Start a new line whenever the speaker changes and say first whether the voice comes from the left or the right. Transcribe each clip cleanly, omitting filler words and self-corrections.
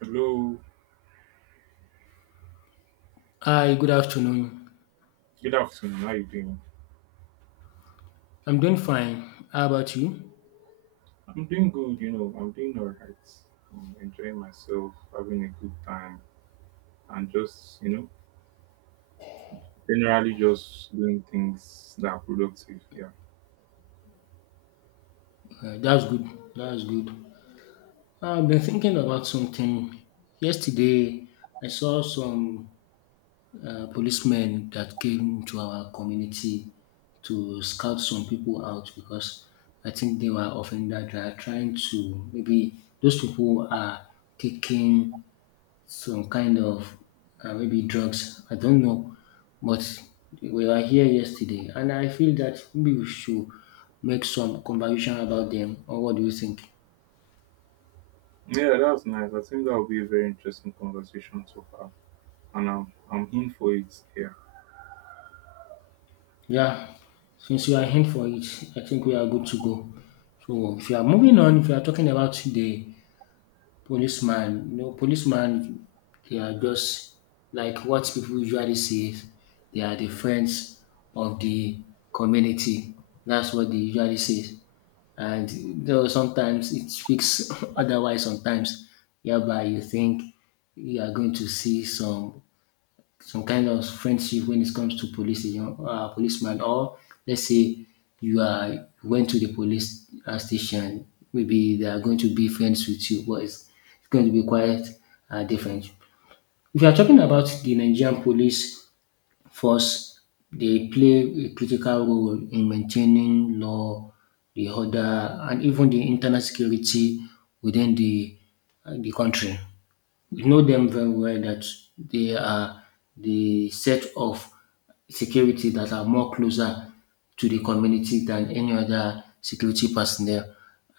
right: Hello,
left: Hi, good afternoon.
right: good afternoon. How you doing?
left: I'm doing fine. How about you?
right: I'm doing good, you know. I'm doing all right. I'm enjoying myself, having a good time, and just generally just doing things that are productive. Yeah,
left: That's good. That's good. I've been thinking about something. Yesterday, I saw some policemen that came to our community to scout some people out because I think they were offended. They are trying to, maybe those people are taking some kind of maybe drugs. I don't know, but we were here yesterday, and I feel that maybe we should make some conversation about them. Or what do you think?
right: yeah, that's nice. I think that will be a very interesting conversation to have, and I'm in for it. Yeah,
left: Yeah, since you are in for it, I think we are good to go. So if you are moving on, if you are talking about the policeman, you know, policeman, they are just like what people usually say, is they are the friends of the community. That's what they usually say. And though sometimes it speaks otherwise, sometimes whereby you think you are going to see some kind of friendship when it comes to police station, policeman, or let's say you are went to the police station, maybe they are going to be friends with you, but it's going to be quite different. If you are talking about the Nigerian police First, they play a critical role in maintaining law, the order, and even the internal security within the country. We know them very well that they are the set of security that are more closer to the community than any other security personnel.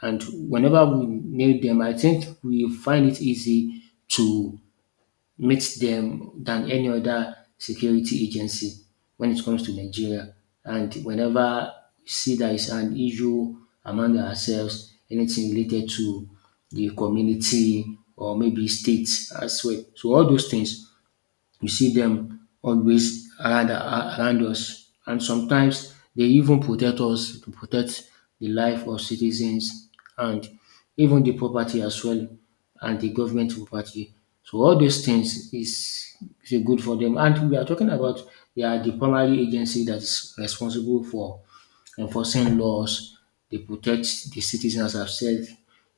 left: And whenever we need them, I think we find it easy to meet them than any other security agency when it comes to Nigeria. And whenever we see there is an issue among ourselves, anything related to the community or maybe state as well. So all those things you see them always around around us and sometimes they even protect us, to protect the life of citizens and even the property as well and the government property. So all those things is good for them. And we are talking about they are the primary agency that is responsible for enforcing laws, they protect the citizens as I've said,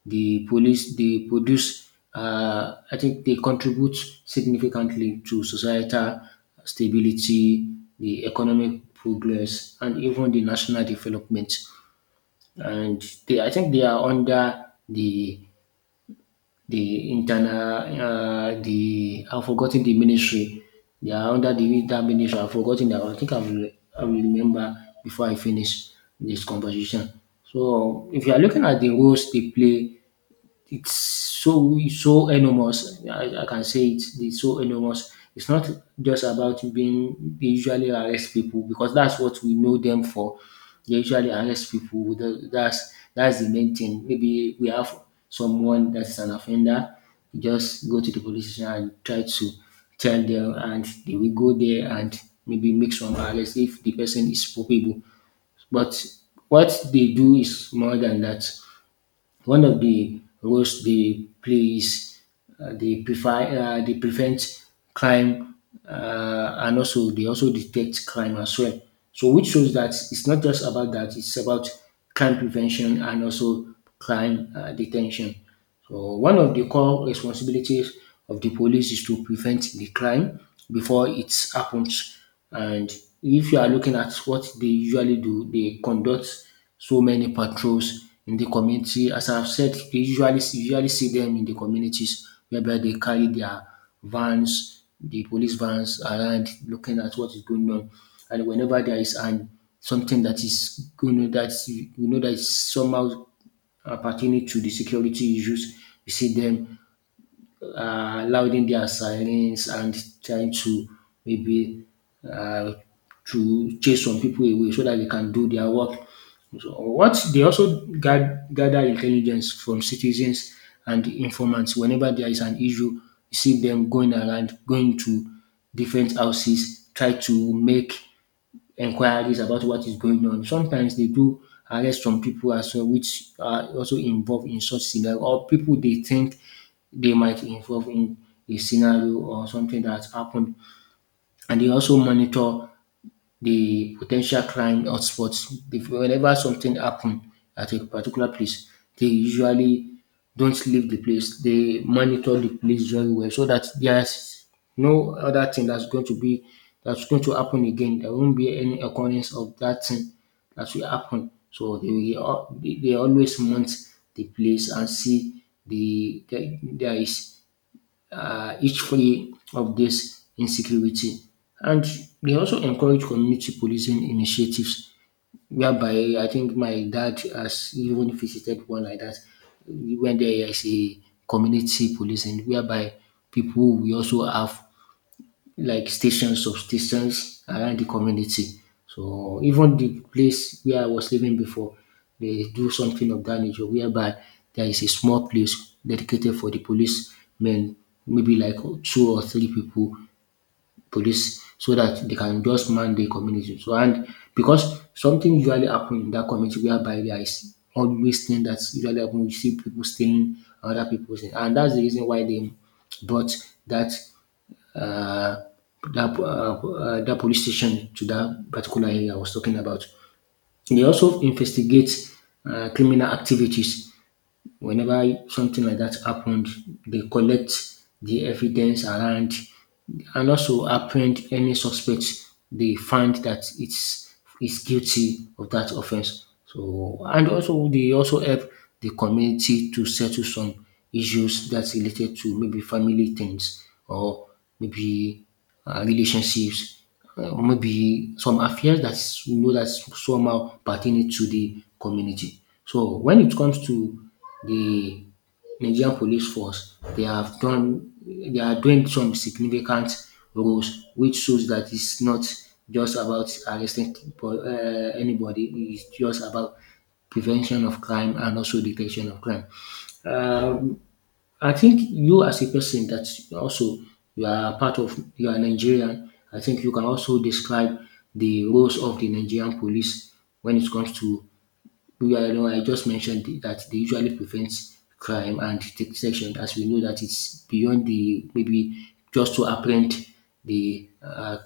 left: the police they produce I think they contribute significantly to societal stability, the economic progress and even the national development and they I think they are under the I've forgotten the ministry. They are under the that ministry. I've forgotten that. I think I will remember before I finish this conversation. So, if you are looking at the roles they play it's so so enormous. I can say it. It's so enormous. It's not just about being they usually arrest people because that's what we know them for. They usually arrest people. That's the main thing. Maybe we have someone that's an offender. You just go to the police station and try to tell them, and they will go there and maybe make some arrest if the person is culpable. But what they do is more than that. One of the roles they play is uh, they prefer they prevent crime and also they also detect crime as well. So which shows that it's not just about that; it's about crime prevention and also crime detention. So one of the core responsibilities of the police is to prevent the crime before it happens. And if you are looking at what they usually do, they conduct so many patrols in the community. As I've said, you usually see them in the communities whereby they carry their vans, the police vans around looking at what is going on. And whenever there is an something that is you know that is somehow pertaining to the security issues. You see them louding their sirens and trying to maybe uh, to chase some people away so that they can do their work. So what they also gather intelligence from citizens and informants whenever there is an issue. You see them going around, going to different houses, try to make Inquiries about what is going on. Sometimes they do arrest some people as well, which are also involved in such scenario or people they think they might involve in a scenario or something that happened. And they also monitor the potential crime hotspots. If whenever something happen at a particular place, they usually don't leave the place. They monitor the place very well so that there's no other thing that's going to be that's going to happen again. There won't be any occurrence of that thing that will happen. So they always monitor the place and see the there is each free of this insecurity. And they also encourage community policing initiatives, whereby I think my dad has even visited one like that. When there is a community policing, whereby people we also have like stations, substations around the community. So even the place where I was living before, they do something of that nature whereby there is a small place dedicated for the policemen, maybe like two or three people, police, so that they can just man the community. So and because something usually happen in that community whereby there is always thing that usually happen, you see people stealing other people's thing. And that's the reason why they brought that uh, that police station to that particular area I was talking about. They also investigate criminal activities whenever something like that happened, they collect the evidence around and also apprehend any suspect they find that it's is guilty of that offense. So and also they also help the community to settle some issues that's related to maybe family things or maybe relationships maybe some affairs that we know that somehow pertaining to the community. So when it comes to the Nigerian police force, they have done they are doing some significant roles, which shows that it's not just about arresting people, anybody. It's just about prevention of crime and also detection of crime. I think you as a person that also you are Nigerian, I think you can also describe the roles of the Nigerian police when it comes to yeah, I know I just mentioned that they usually prevent crime and detection, as we know that it's beyond the maybe just to apprehend the uh,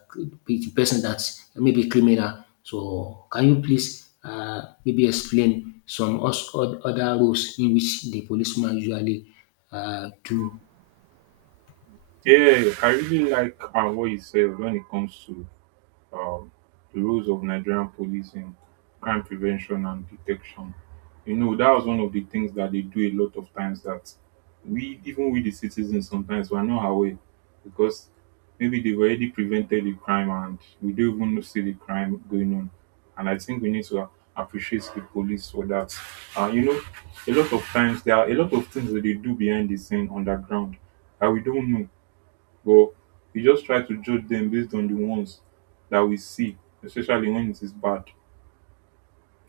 left: the person that's maybe criminal. So, can you please maybe explain some other roles in which the policeman usually do?
right: yeah. I really like what you said when it comes to um, the roles of Nigerian police in crime prevention and detection. You know, that was one of the things that they do a lot of times that we, even we the citizens, sometimes we're not aware because maybe they've already prevented the crime and we don't even see the crime going on. And I think we need to appreciate the police for that. You know, a lot of times there are a lot of things that they do behind the scene underground that we don't know, but we just try to judge them based on the ones that we see, especially when it is bad.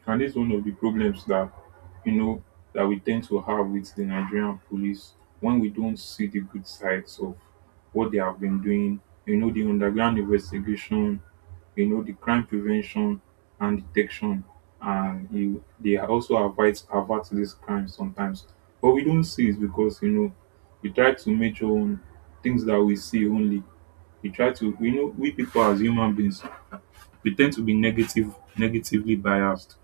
right: And this is one of the problems that you know that we tend to have with the Nigerian police when we don't see the good sides of what they have been doing. You know the underground investigation, you know the crime prevention and detection, and you, they also avert this crime sometimes. But we don't see it because you know we try to measure on things that we see only. We try to, you know, we people as human beings, we tend to be negatively biased.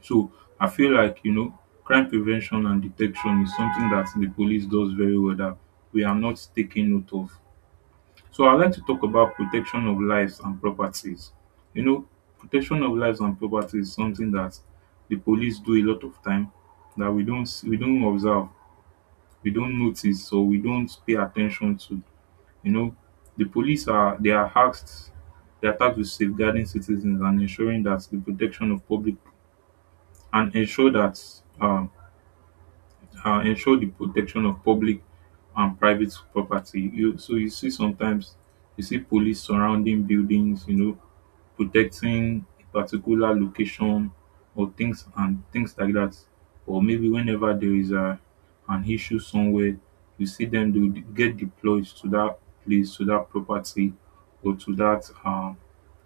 right: So I feel like, you know, crime prevention and detection is something that the police does very well that we are not taking note of. So I'd like to talk about protection of lives and properties. You know, protection of lives and properties is something that the police do a lot of time that we don't observe, we don't notice, or we don't pay attention to. You know, the police are they are tasked with safeguarding citizens and ensuring that the protection of public and ensure that um ensure the protection of public and private property. You so you see sometimes you see police surrounding buildings, you know, protecting a particular location or things and things like that. Or maybe whenever there is a an issue somewhere, you see them do get deployed to that place, to that property, or to that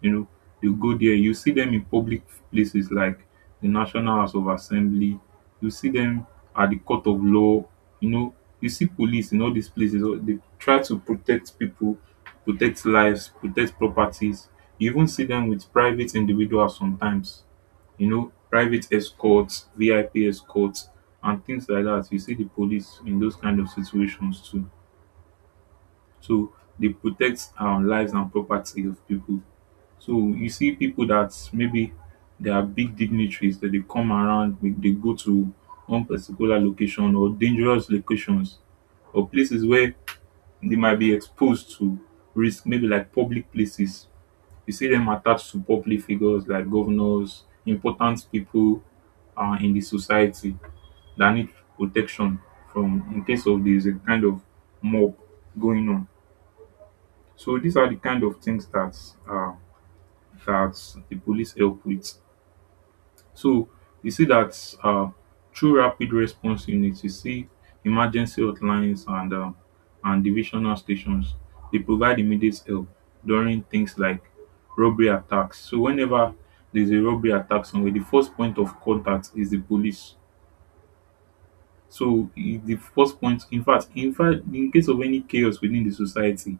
right: you know, you go there. You see them in public places like the National House of Assembly, you see them at the court of law. You know, you see police in all these places They try to protect people, protect lives, protect properties. You even see them with private individuals sometimes, you know, private escorts, VIP escorts and things like that. You see the police in those kind of situations too. So they protect lives and property of people. So you see people that maybe they are big dignitaries that they come around, they go to one particular location or dangerous locations or places where they might be exposed to risk, maybe like public places. You see them attached to public figures like governors, important people in the society that need protection from in case of there's a kind of mob going on. So these are the kind of things that uh, that the police help with. So you see that through rapid response units, you see emergency hotlines and divisional stations. They provide immediate help during things like robbery attacks. So whenever there's a robbery attack somewhere, the first point of contact is the police. So the first point, in fact, in case of any chaos within the society,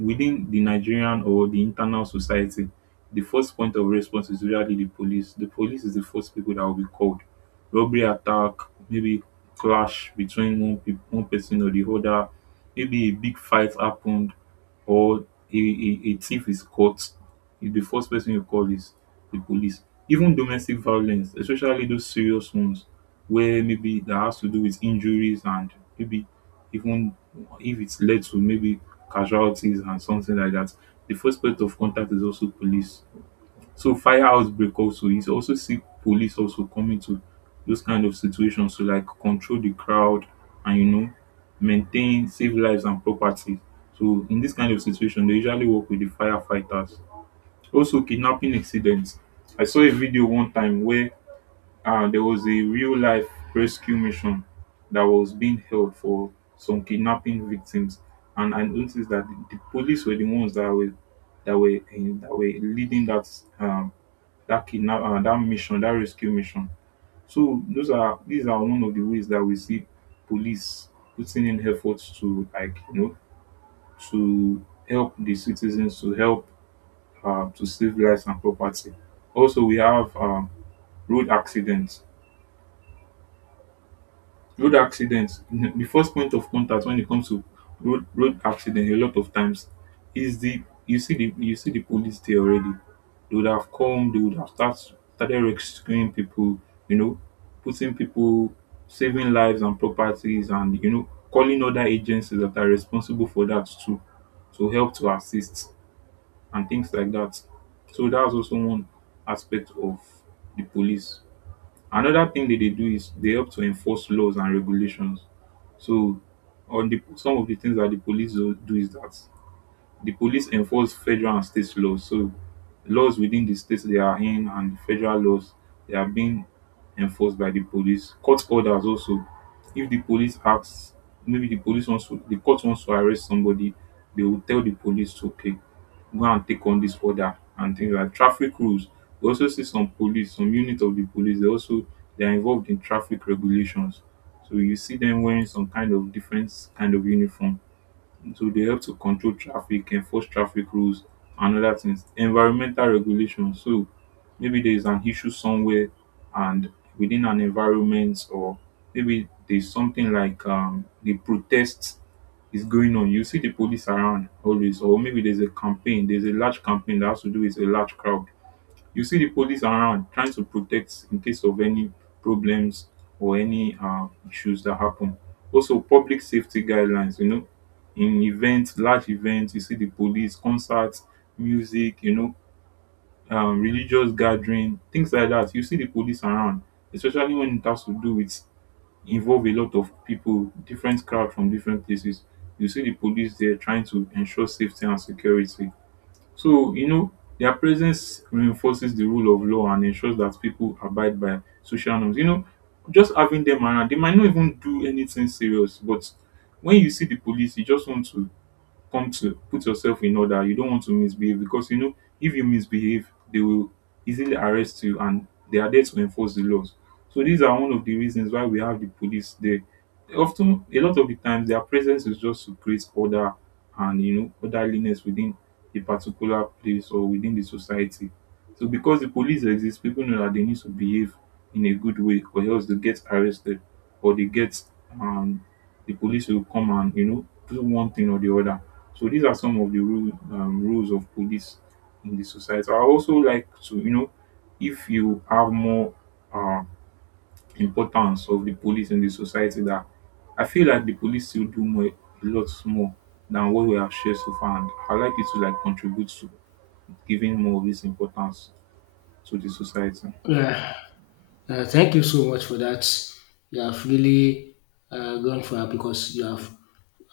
right: within the Nigerian or the internal society, the first point of response is usually the police. The police is the first people that will be called. Robbery attack, maybe clash between one person or the other, maybe a big fight happened or a thief is caught, if the first person you call is the police. Even domestic violence, especially those serious ones where maybe that has to do with injuries and maybe even if it's led to maybe casualties and something like that, the first point of contact is also police. So fire outbreak also is also see police also coming to those kind of situations to like control the crowd and you know maintain save lives and property. So in this kind of situation, they usually work with the firefighters, also kidnapping incidents. I saw a video one time where there was a real life rescue mission that was being held for some kidnapping victims, and I noticed that the police were the ones that were that were leading that um, that kidnap that mission that rescue mission. So those are these are one of the ways that we see police putting in efforts to like you know to help the citizens to help to save lives and property. Also, we have road accidents. Road accidents, the first point of contact when it comes to road accident, a lot of times is the you see the you see the police there already. They would have come, they would have start, started rescuing people, you know, putting people, saving lives and properties, and you know, calling other agencies that are responsible for that too to help to assist. And things like that. So that's also one aspect of the police. Another thing that they do is they help to enforce laws and regulations. So on the some of the things that the police do is that the police enforce federal and state laws. So laws within the states they are in, and federal laws they are being enforced by the police. Court orders also. If the police acts, maybe the police wants to, the court wants to arrest somebody, they will tell the police, okay, go and take on this order, and things like traffic rules. We also see some police, some unit of the police, they also they are involved in traffic regulations. So you see them wearing some kind of different kind of uniform so they help to control traffic, enforce traffic rules and oda tins. Environmental regulation, so maybe there is an issue somewhere and within an environment, or maybe there is something like a protest is going on. You see the police around always, or maybe there's a campaign, there's a large campaign that has to do with a large crowd. You see the police around trying to protect in case of any problems or any issues that happen. Also, public safety guidelines, you know, in events, large events, you see the police, concerts, music, you know, religious gathering, things like that. You see the police around, especially when it has to do with involve a lot of people, different crowd from different places. You see the police there trying to ensure safety and security. So, you know, their presence reinforces the rule of law and ensures that people abide by social norms. You know, just having them around, they might not even do anything serious, but when you see the police, you just want to come to put yourself in order. You don't want to misbehave because you know if you misbehave, they will easily arrest you, and they are there to enforce the laws. So these are one of the reasons why we have the police there. Often a lot of the times their presence is just to create order and you know orderliness within a particular place or within the society. So because the police exist, people know that they need to behave in a good way or else they get arrested, or they get um di police will come and you know do one thing or the other. So these are some of the roles of police in the society. I also like to, you know, if you have more um importance of the police in the society, that I feel like the police still do more, a lot more, than what we have shared so far, and I like it to like contribute to giving more of this importance to the society.
left: Yeah. Thank you so much for that. You have really gone far because you have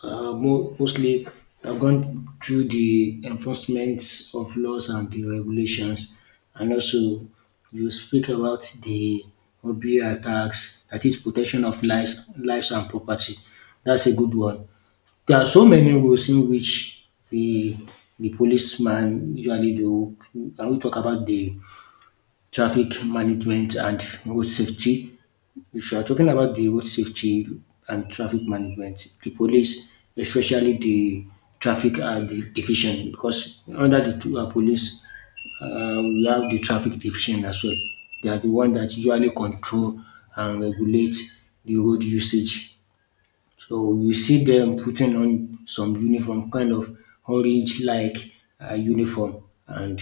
left: mostly have gone through the enforcement of laws and the regulations, and also you speak about the hobby attacks, that is protection of lives and property. That's a good one. There are so many ways in which the policeman usually do. Can we talk about the traffic management and road safety? If you are talking about the road safety and traffic management, the police, especially the traffic division, because under the two, police, we have the traffic division as well. They are the one that usually control and regulate the road usage. So you see them putting on some uniform, kind of orange like uniform, and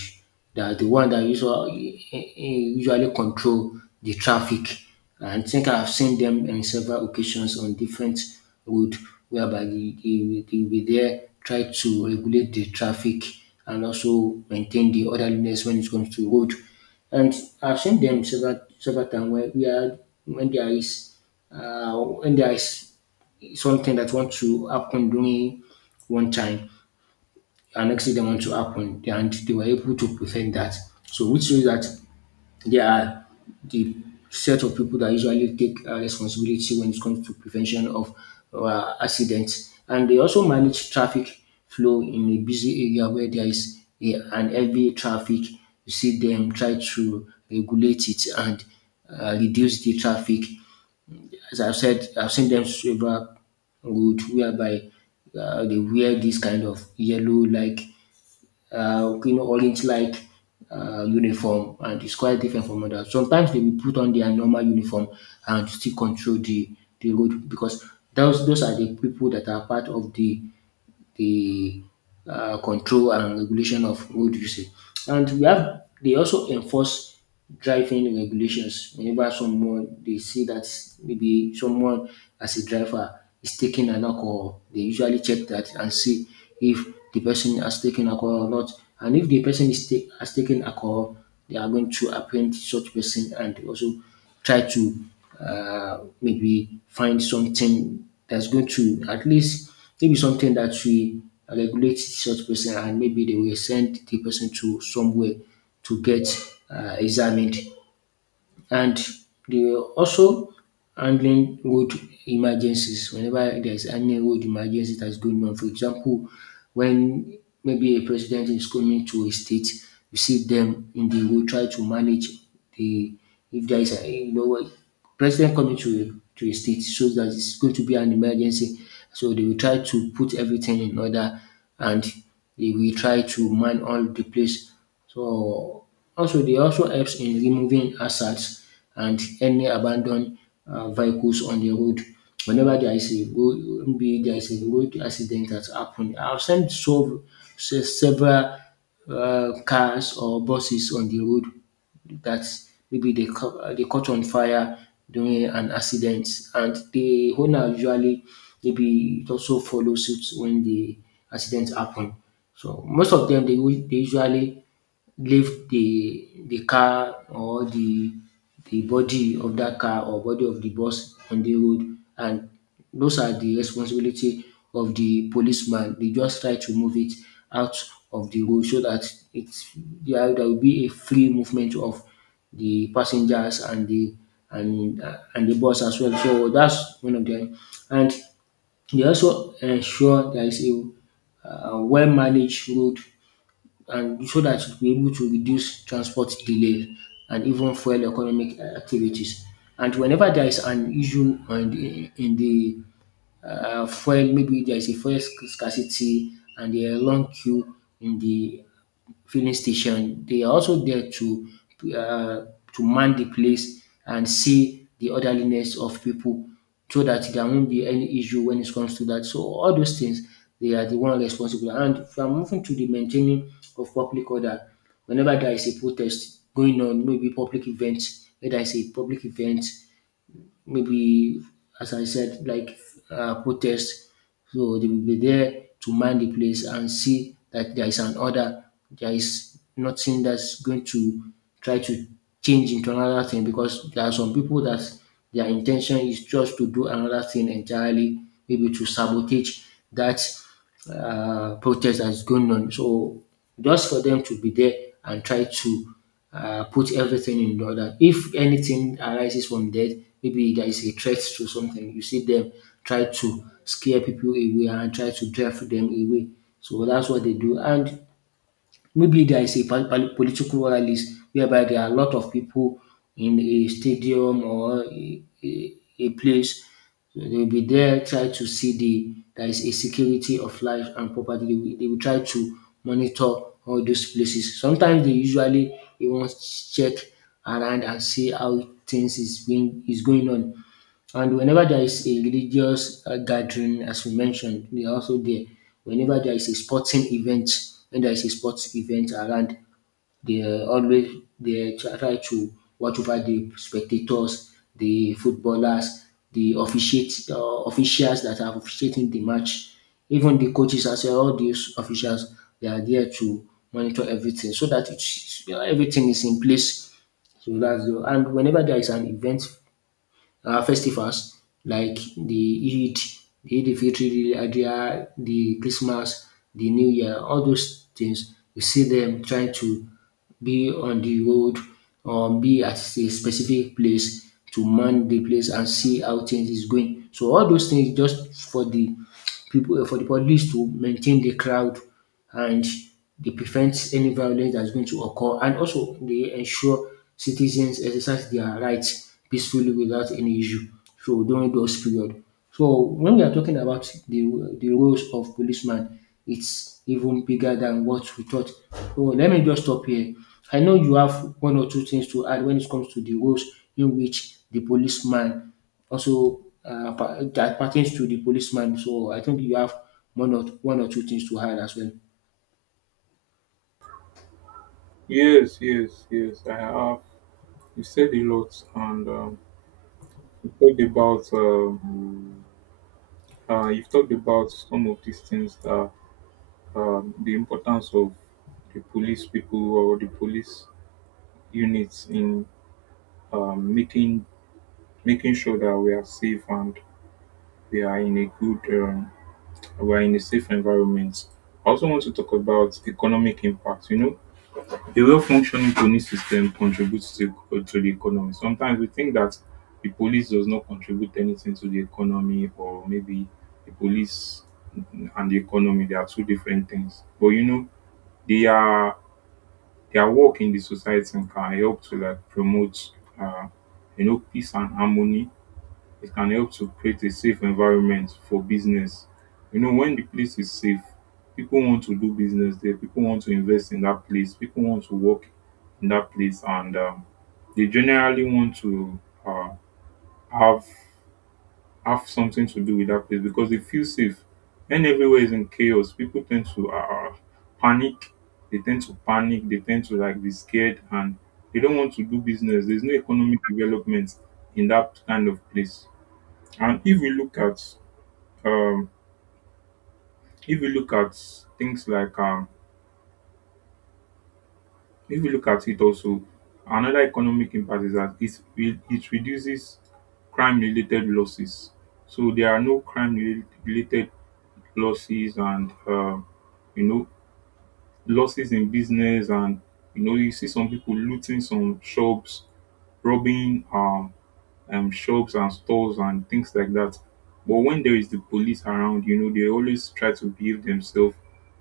left: they are the one that usually control the traffic. And I think I've seen them in several occasions on different road whereby they will be there, try to regulate the traffic and also maintain the orderliness when it comes to road. And I've seen them several times where we are when there is uh, when there is something that wants to happen during one time, an accident wants to happen, and they were able to prevent that. So which shows that they are the set of people that usually take responsibility when it comes to prevention of accidents. And they also manage traffic flow in a busy area where there is an heavy traffic. You see them try to regulate it and reduce the traffic as I've said, I've seen them silver wood whereby they wear this kind of yellow like you know orange like uniform and it's quite different from others. Sometimes they will put on their normal uniform and still control the road because those are the people that are part of the control and regulation of road usage. And we have they also enforce driving regulations whenever someone they see that maybe someone as a driver is taking an alcohol, they usually check that and see if the person has taken alcohol or not. And if the person is has taken alcohol, they are going to apprehend such person and also try to maybe find something that's going to at least maybe something that will regulate such person and maybe they will send the person to somewhere to get examined. And they also handling road emergencies whenever there's any road emergency that's going on. For example, when maybe a president is coming to a state, you see them in the road try to manage the if there is a you know what president coming to a state, so that it's going to be an emergency. So they will try to put everything in order, and they will try to man all the place, so also they also helps in removing hazards and any abandoned vehicles on the road. Whenever there is a road, maybe there is a road accident that's happened, I've seen so several cars or buses on the road that maybe they they caught on fire during an accident, and the owner usually maybe it also follows suit when the accident happen. So most of them they, they usually lift the car or the body of that car or body of the bus on the road, and those are the responsibility of the policeman. They just try to move it out of the road so that there will be a free movement of the passengers and the bus as well. So that's one of them. And they also ensure there is a well managed road, and so that it will be able to reduce transport delays and even fuel economic activities. And whenever there is an issue on the fuel, maybe there is a fuel scarcity and there are long queue in the filling station. They are also there uh, to man the place and see the orderliness of people so that there won't be any issue when it comes to that. So all those things, they are the one responsible. And from moving to the maintaining of public order, whenever there is a protest going on, maybe public events, where there is a public event, maybe as I said, like protest. So they will be there to mind the place and see that there is an order. There is nothing that's going to try to change into another thing, because there are some people that their intention is just to do another thing entirely, maybe to sabotage that protest that's going on. So just for them to be there and try to put everything in order. If anything arises from death, maybe there is a threat to something, you see them try to scare people away and try to drive them away. So that's what they do. And maybe there is a political rallies whereby there are a lot of people in a stadium or a place. So they will be there, try to see the there is a security of life and property. They will try to monitor all those places. Sometimes they usually they want to check around and see how things is being is going on. And whenever there is a religious gathering, as we mentioned, we are also there. Whenever there is a sporting event, when there is a sports event around, they always they try to watch over the spectators, the footballers, the officiate officials that are officiating the match, even the coaches as well. All these officials they are there to monitor everything so that it's, everything is in place. So that's the, and whenever there is an event, festivals like Eid, the Eid al-Fitr, the Adha, the Christmas, the New Year, all those things. You see them trying to be on the road or be at a specific place to man the place and see how things is going. So all those things just for the people for the police to maintain the crowd, and they prevent any violence that's going to occur, and also they ensure citizens exercise their rights peacefully without any issue. So during those period. So when we are talking about the roles of policeman, it's even bigger than what we thought. So let me just stop here. I know you have one or two things to add when it comes to the roles in which the policeman also that pertains to the policeman. So I think you have one or two things to add as well.
right: Yes, yes, yes. I have. You said a lot, and you talked about some of these things that the importance of the police people or the police units in um, making making sure that we are safe and we are in a good we are in a safe environment. I also want to talk about economic impact. You know, a well-functioning police system contributes to the economy. Sometimes we think that the police does not contribute anything to the economy, or maybe the police and the economy they are two different things. But you know, they are, their work in the society can help to like promote uh, you know, peace and harmony. It can help to create a safe environment for business. You know, when the place is safe, people want to do business there, people want to invest in that place, people want to work in that place, and they generally want to uh, have have something to do with that place because they feel safe. When everywhere is in chaos, people tend to panic. They tend to panic. They tend to like be scared, and they don't want to do business. There's no economic development in that kind of place. And if we look at um, if we look at things like if we look at it also, another economic impact is that it reduces crime related losses. So there are no related losses and you know, losses in business, and you know, you see some people looting some shops, robbing shops and stores and things like that. But when there is the police around, you know, they always try to behave themselves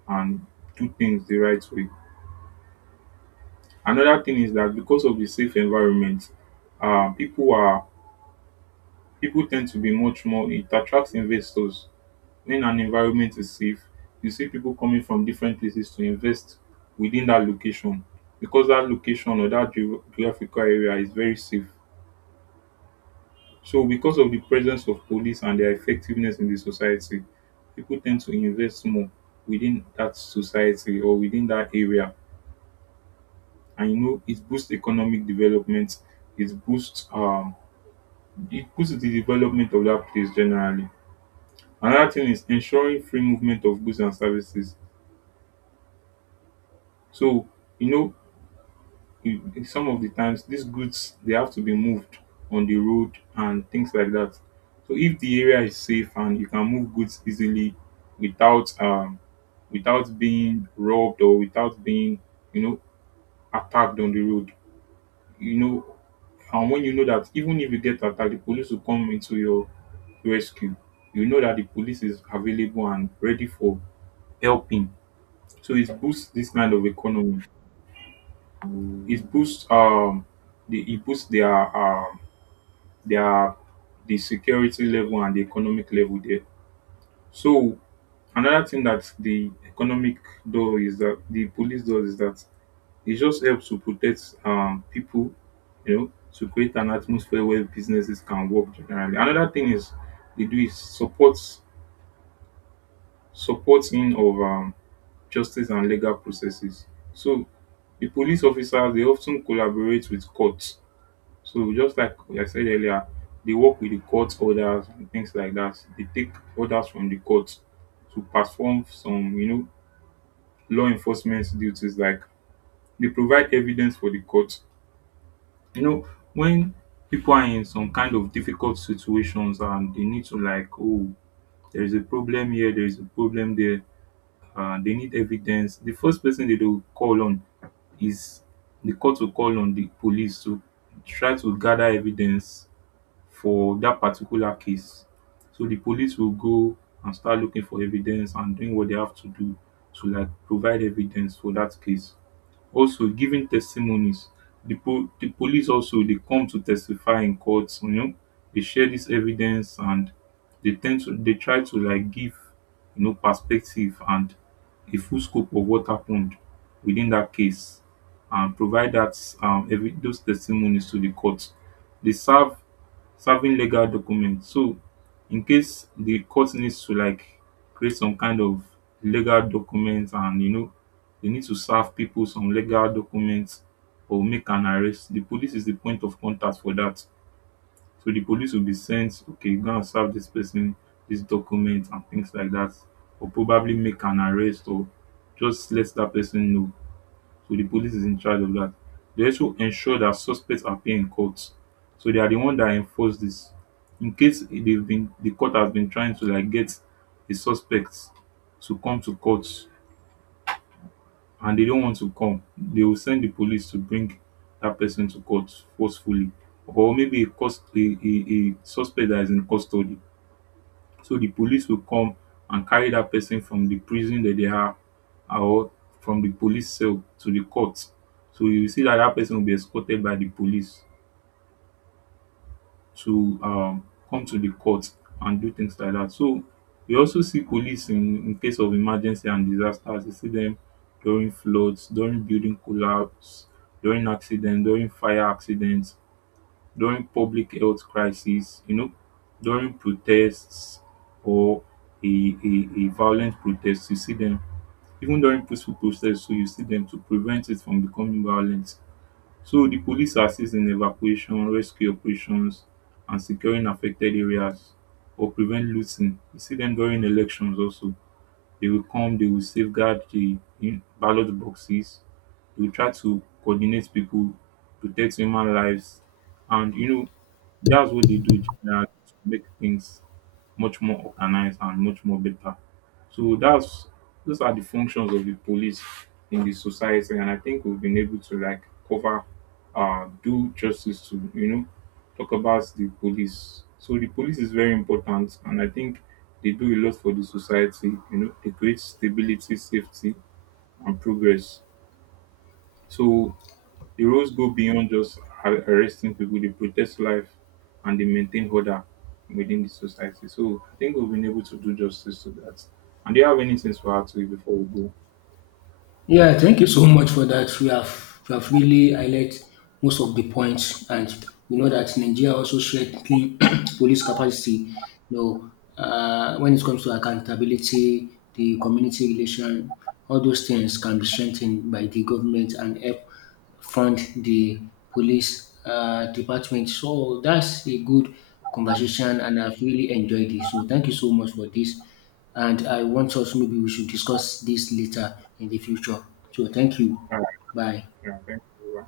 right: and do things the right way. Another thing is that because of the safe environment, people are, people tend to be much more. It attracts investors. When an environment is safe, you see people coming from different places to invest within that location because that location or that geographical area is very safe. So because of the presence of police and their effectiveness in the society, people tend to invest more within that society or within that area. And you know, it boosts economic development. It boosts um it boosts the development of that place generally. Another thing is ensuring free movement of goods and services. So you know, in some of the times these goods they have to be moved on the road and things like that. So if the area is safe and you can move goods easily without without being robbed or without being, you know, attacked on the road, you know, and when you know that even if you get attacked, the police will come into your rescue. You know that the police is available and ready for helping. So it boosts this kind of economy. It boosts the it boosts their their the security level and the economic level there. So another thing that the economic door is that the police does is that it just helps to protect people, you know, to create an atmosphere where businesses can work generally. Another thing is they do is support, supporting of justice and legal processes. So the police officers they often collaborate with courts. So just like I said earlier, they work with the court orders and things like that. They take orders from the court to perform some, you know, law enforcement duties. Like they provide evidence for the court. You know, when people are in some kind of difficult situations and they need to like, oh, there is a problem here, there is a problem there, they need evidence. The first person they will call on is, the court will call on the police to try to gather evidence for that particular case. So the police will go and start looking for evidence and doing what they have to do to like provide evidence for that case. Also giving testimonies, the police also, they come to testify in courts, you know. They share this evidence, and they try to like give, you know, perspective and a full scope of what happened within that case and provide that evi those testimonies to the court. They serve, serving legal documents, so in case the court needs to like create some kind of legal documents and you know, they need to serve people some legal documents or make an arrest. The police is the point of contact for that, so the police will be sent, okay, go and serve this person this document and things like that, or probably make an arrest or just let that person know. So the police is in charge of that. They also ensure that suspects appear in court, so they are the one that enforce this. In case, incase dey been the court has been trying to like get a suspect to come to court and they don't want to come, they will send the police to bring that person to court forcefully, or maybe a suspect that is in custody. So the police will come and carry that person from the prison that they are, or from the police cell to the court. So you will see that that person will be escorted by the police to come to the court and do things like that. So we also see police in case of emergency and disasters. You see them during floods, during building collapse, during accident, during fire accidents, during public health crisis, you know, during protests or a violent protest. You see them even during peaceful protests, so you see them to prevent it from becoming violent. So the police assist in evacuation rescue operations and securing affected areas or prevent looting. We see dem during elections also, they will come, they will safeguard di ballot boxes. They will try to coordinate pipu, protect human lives, and you know, that's what they do generally to make things much more organised and much more better. So that's, those are the functions of the police in the society, and I think we've been able to like cover, do justice to, you know, talk about the police. So the police is very important, and I think they do a lot for the society. You know, they create stability, safety, and progress. So the roles go beyond just arresting people, they protect life and they maintain order within the society. So I think we've been able to do justice to that. And do you have anything to add to it before we go?
left: Yeah, thank you so much for that. We have really highlighted most of the points, and we know that Nigeria also strengthening police capacity. You know, when it comes to accountability, the community relation, all those things can be strengthened by the government and help fund the police department. So that's a good conversation, and I've really enjoyed it. So thank you so much for this, and I want us maybe we should discuss this later in the future. So thank you.
right: All right.
left: Bye.
right: Yeah, thank you.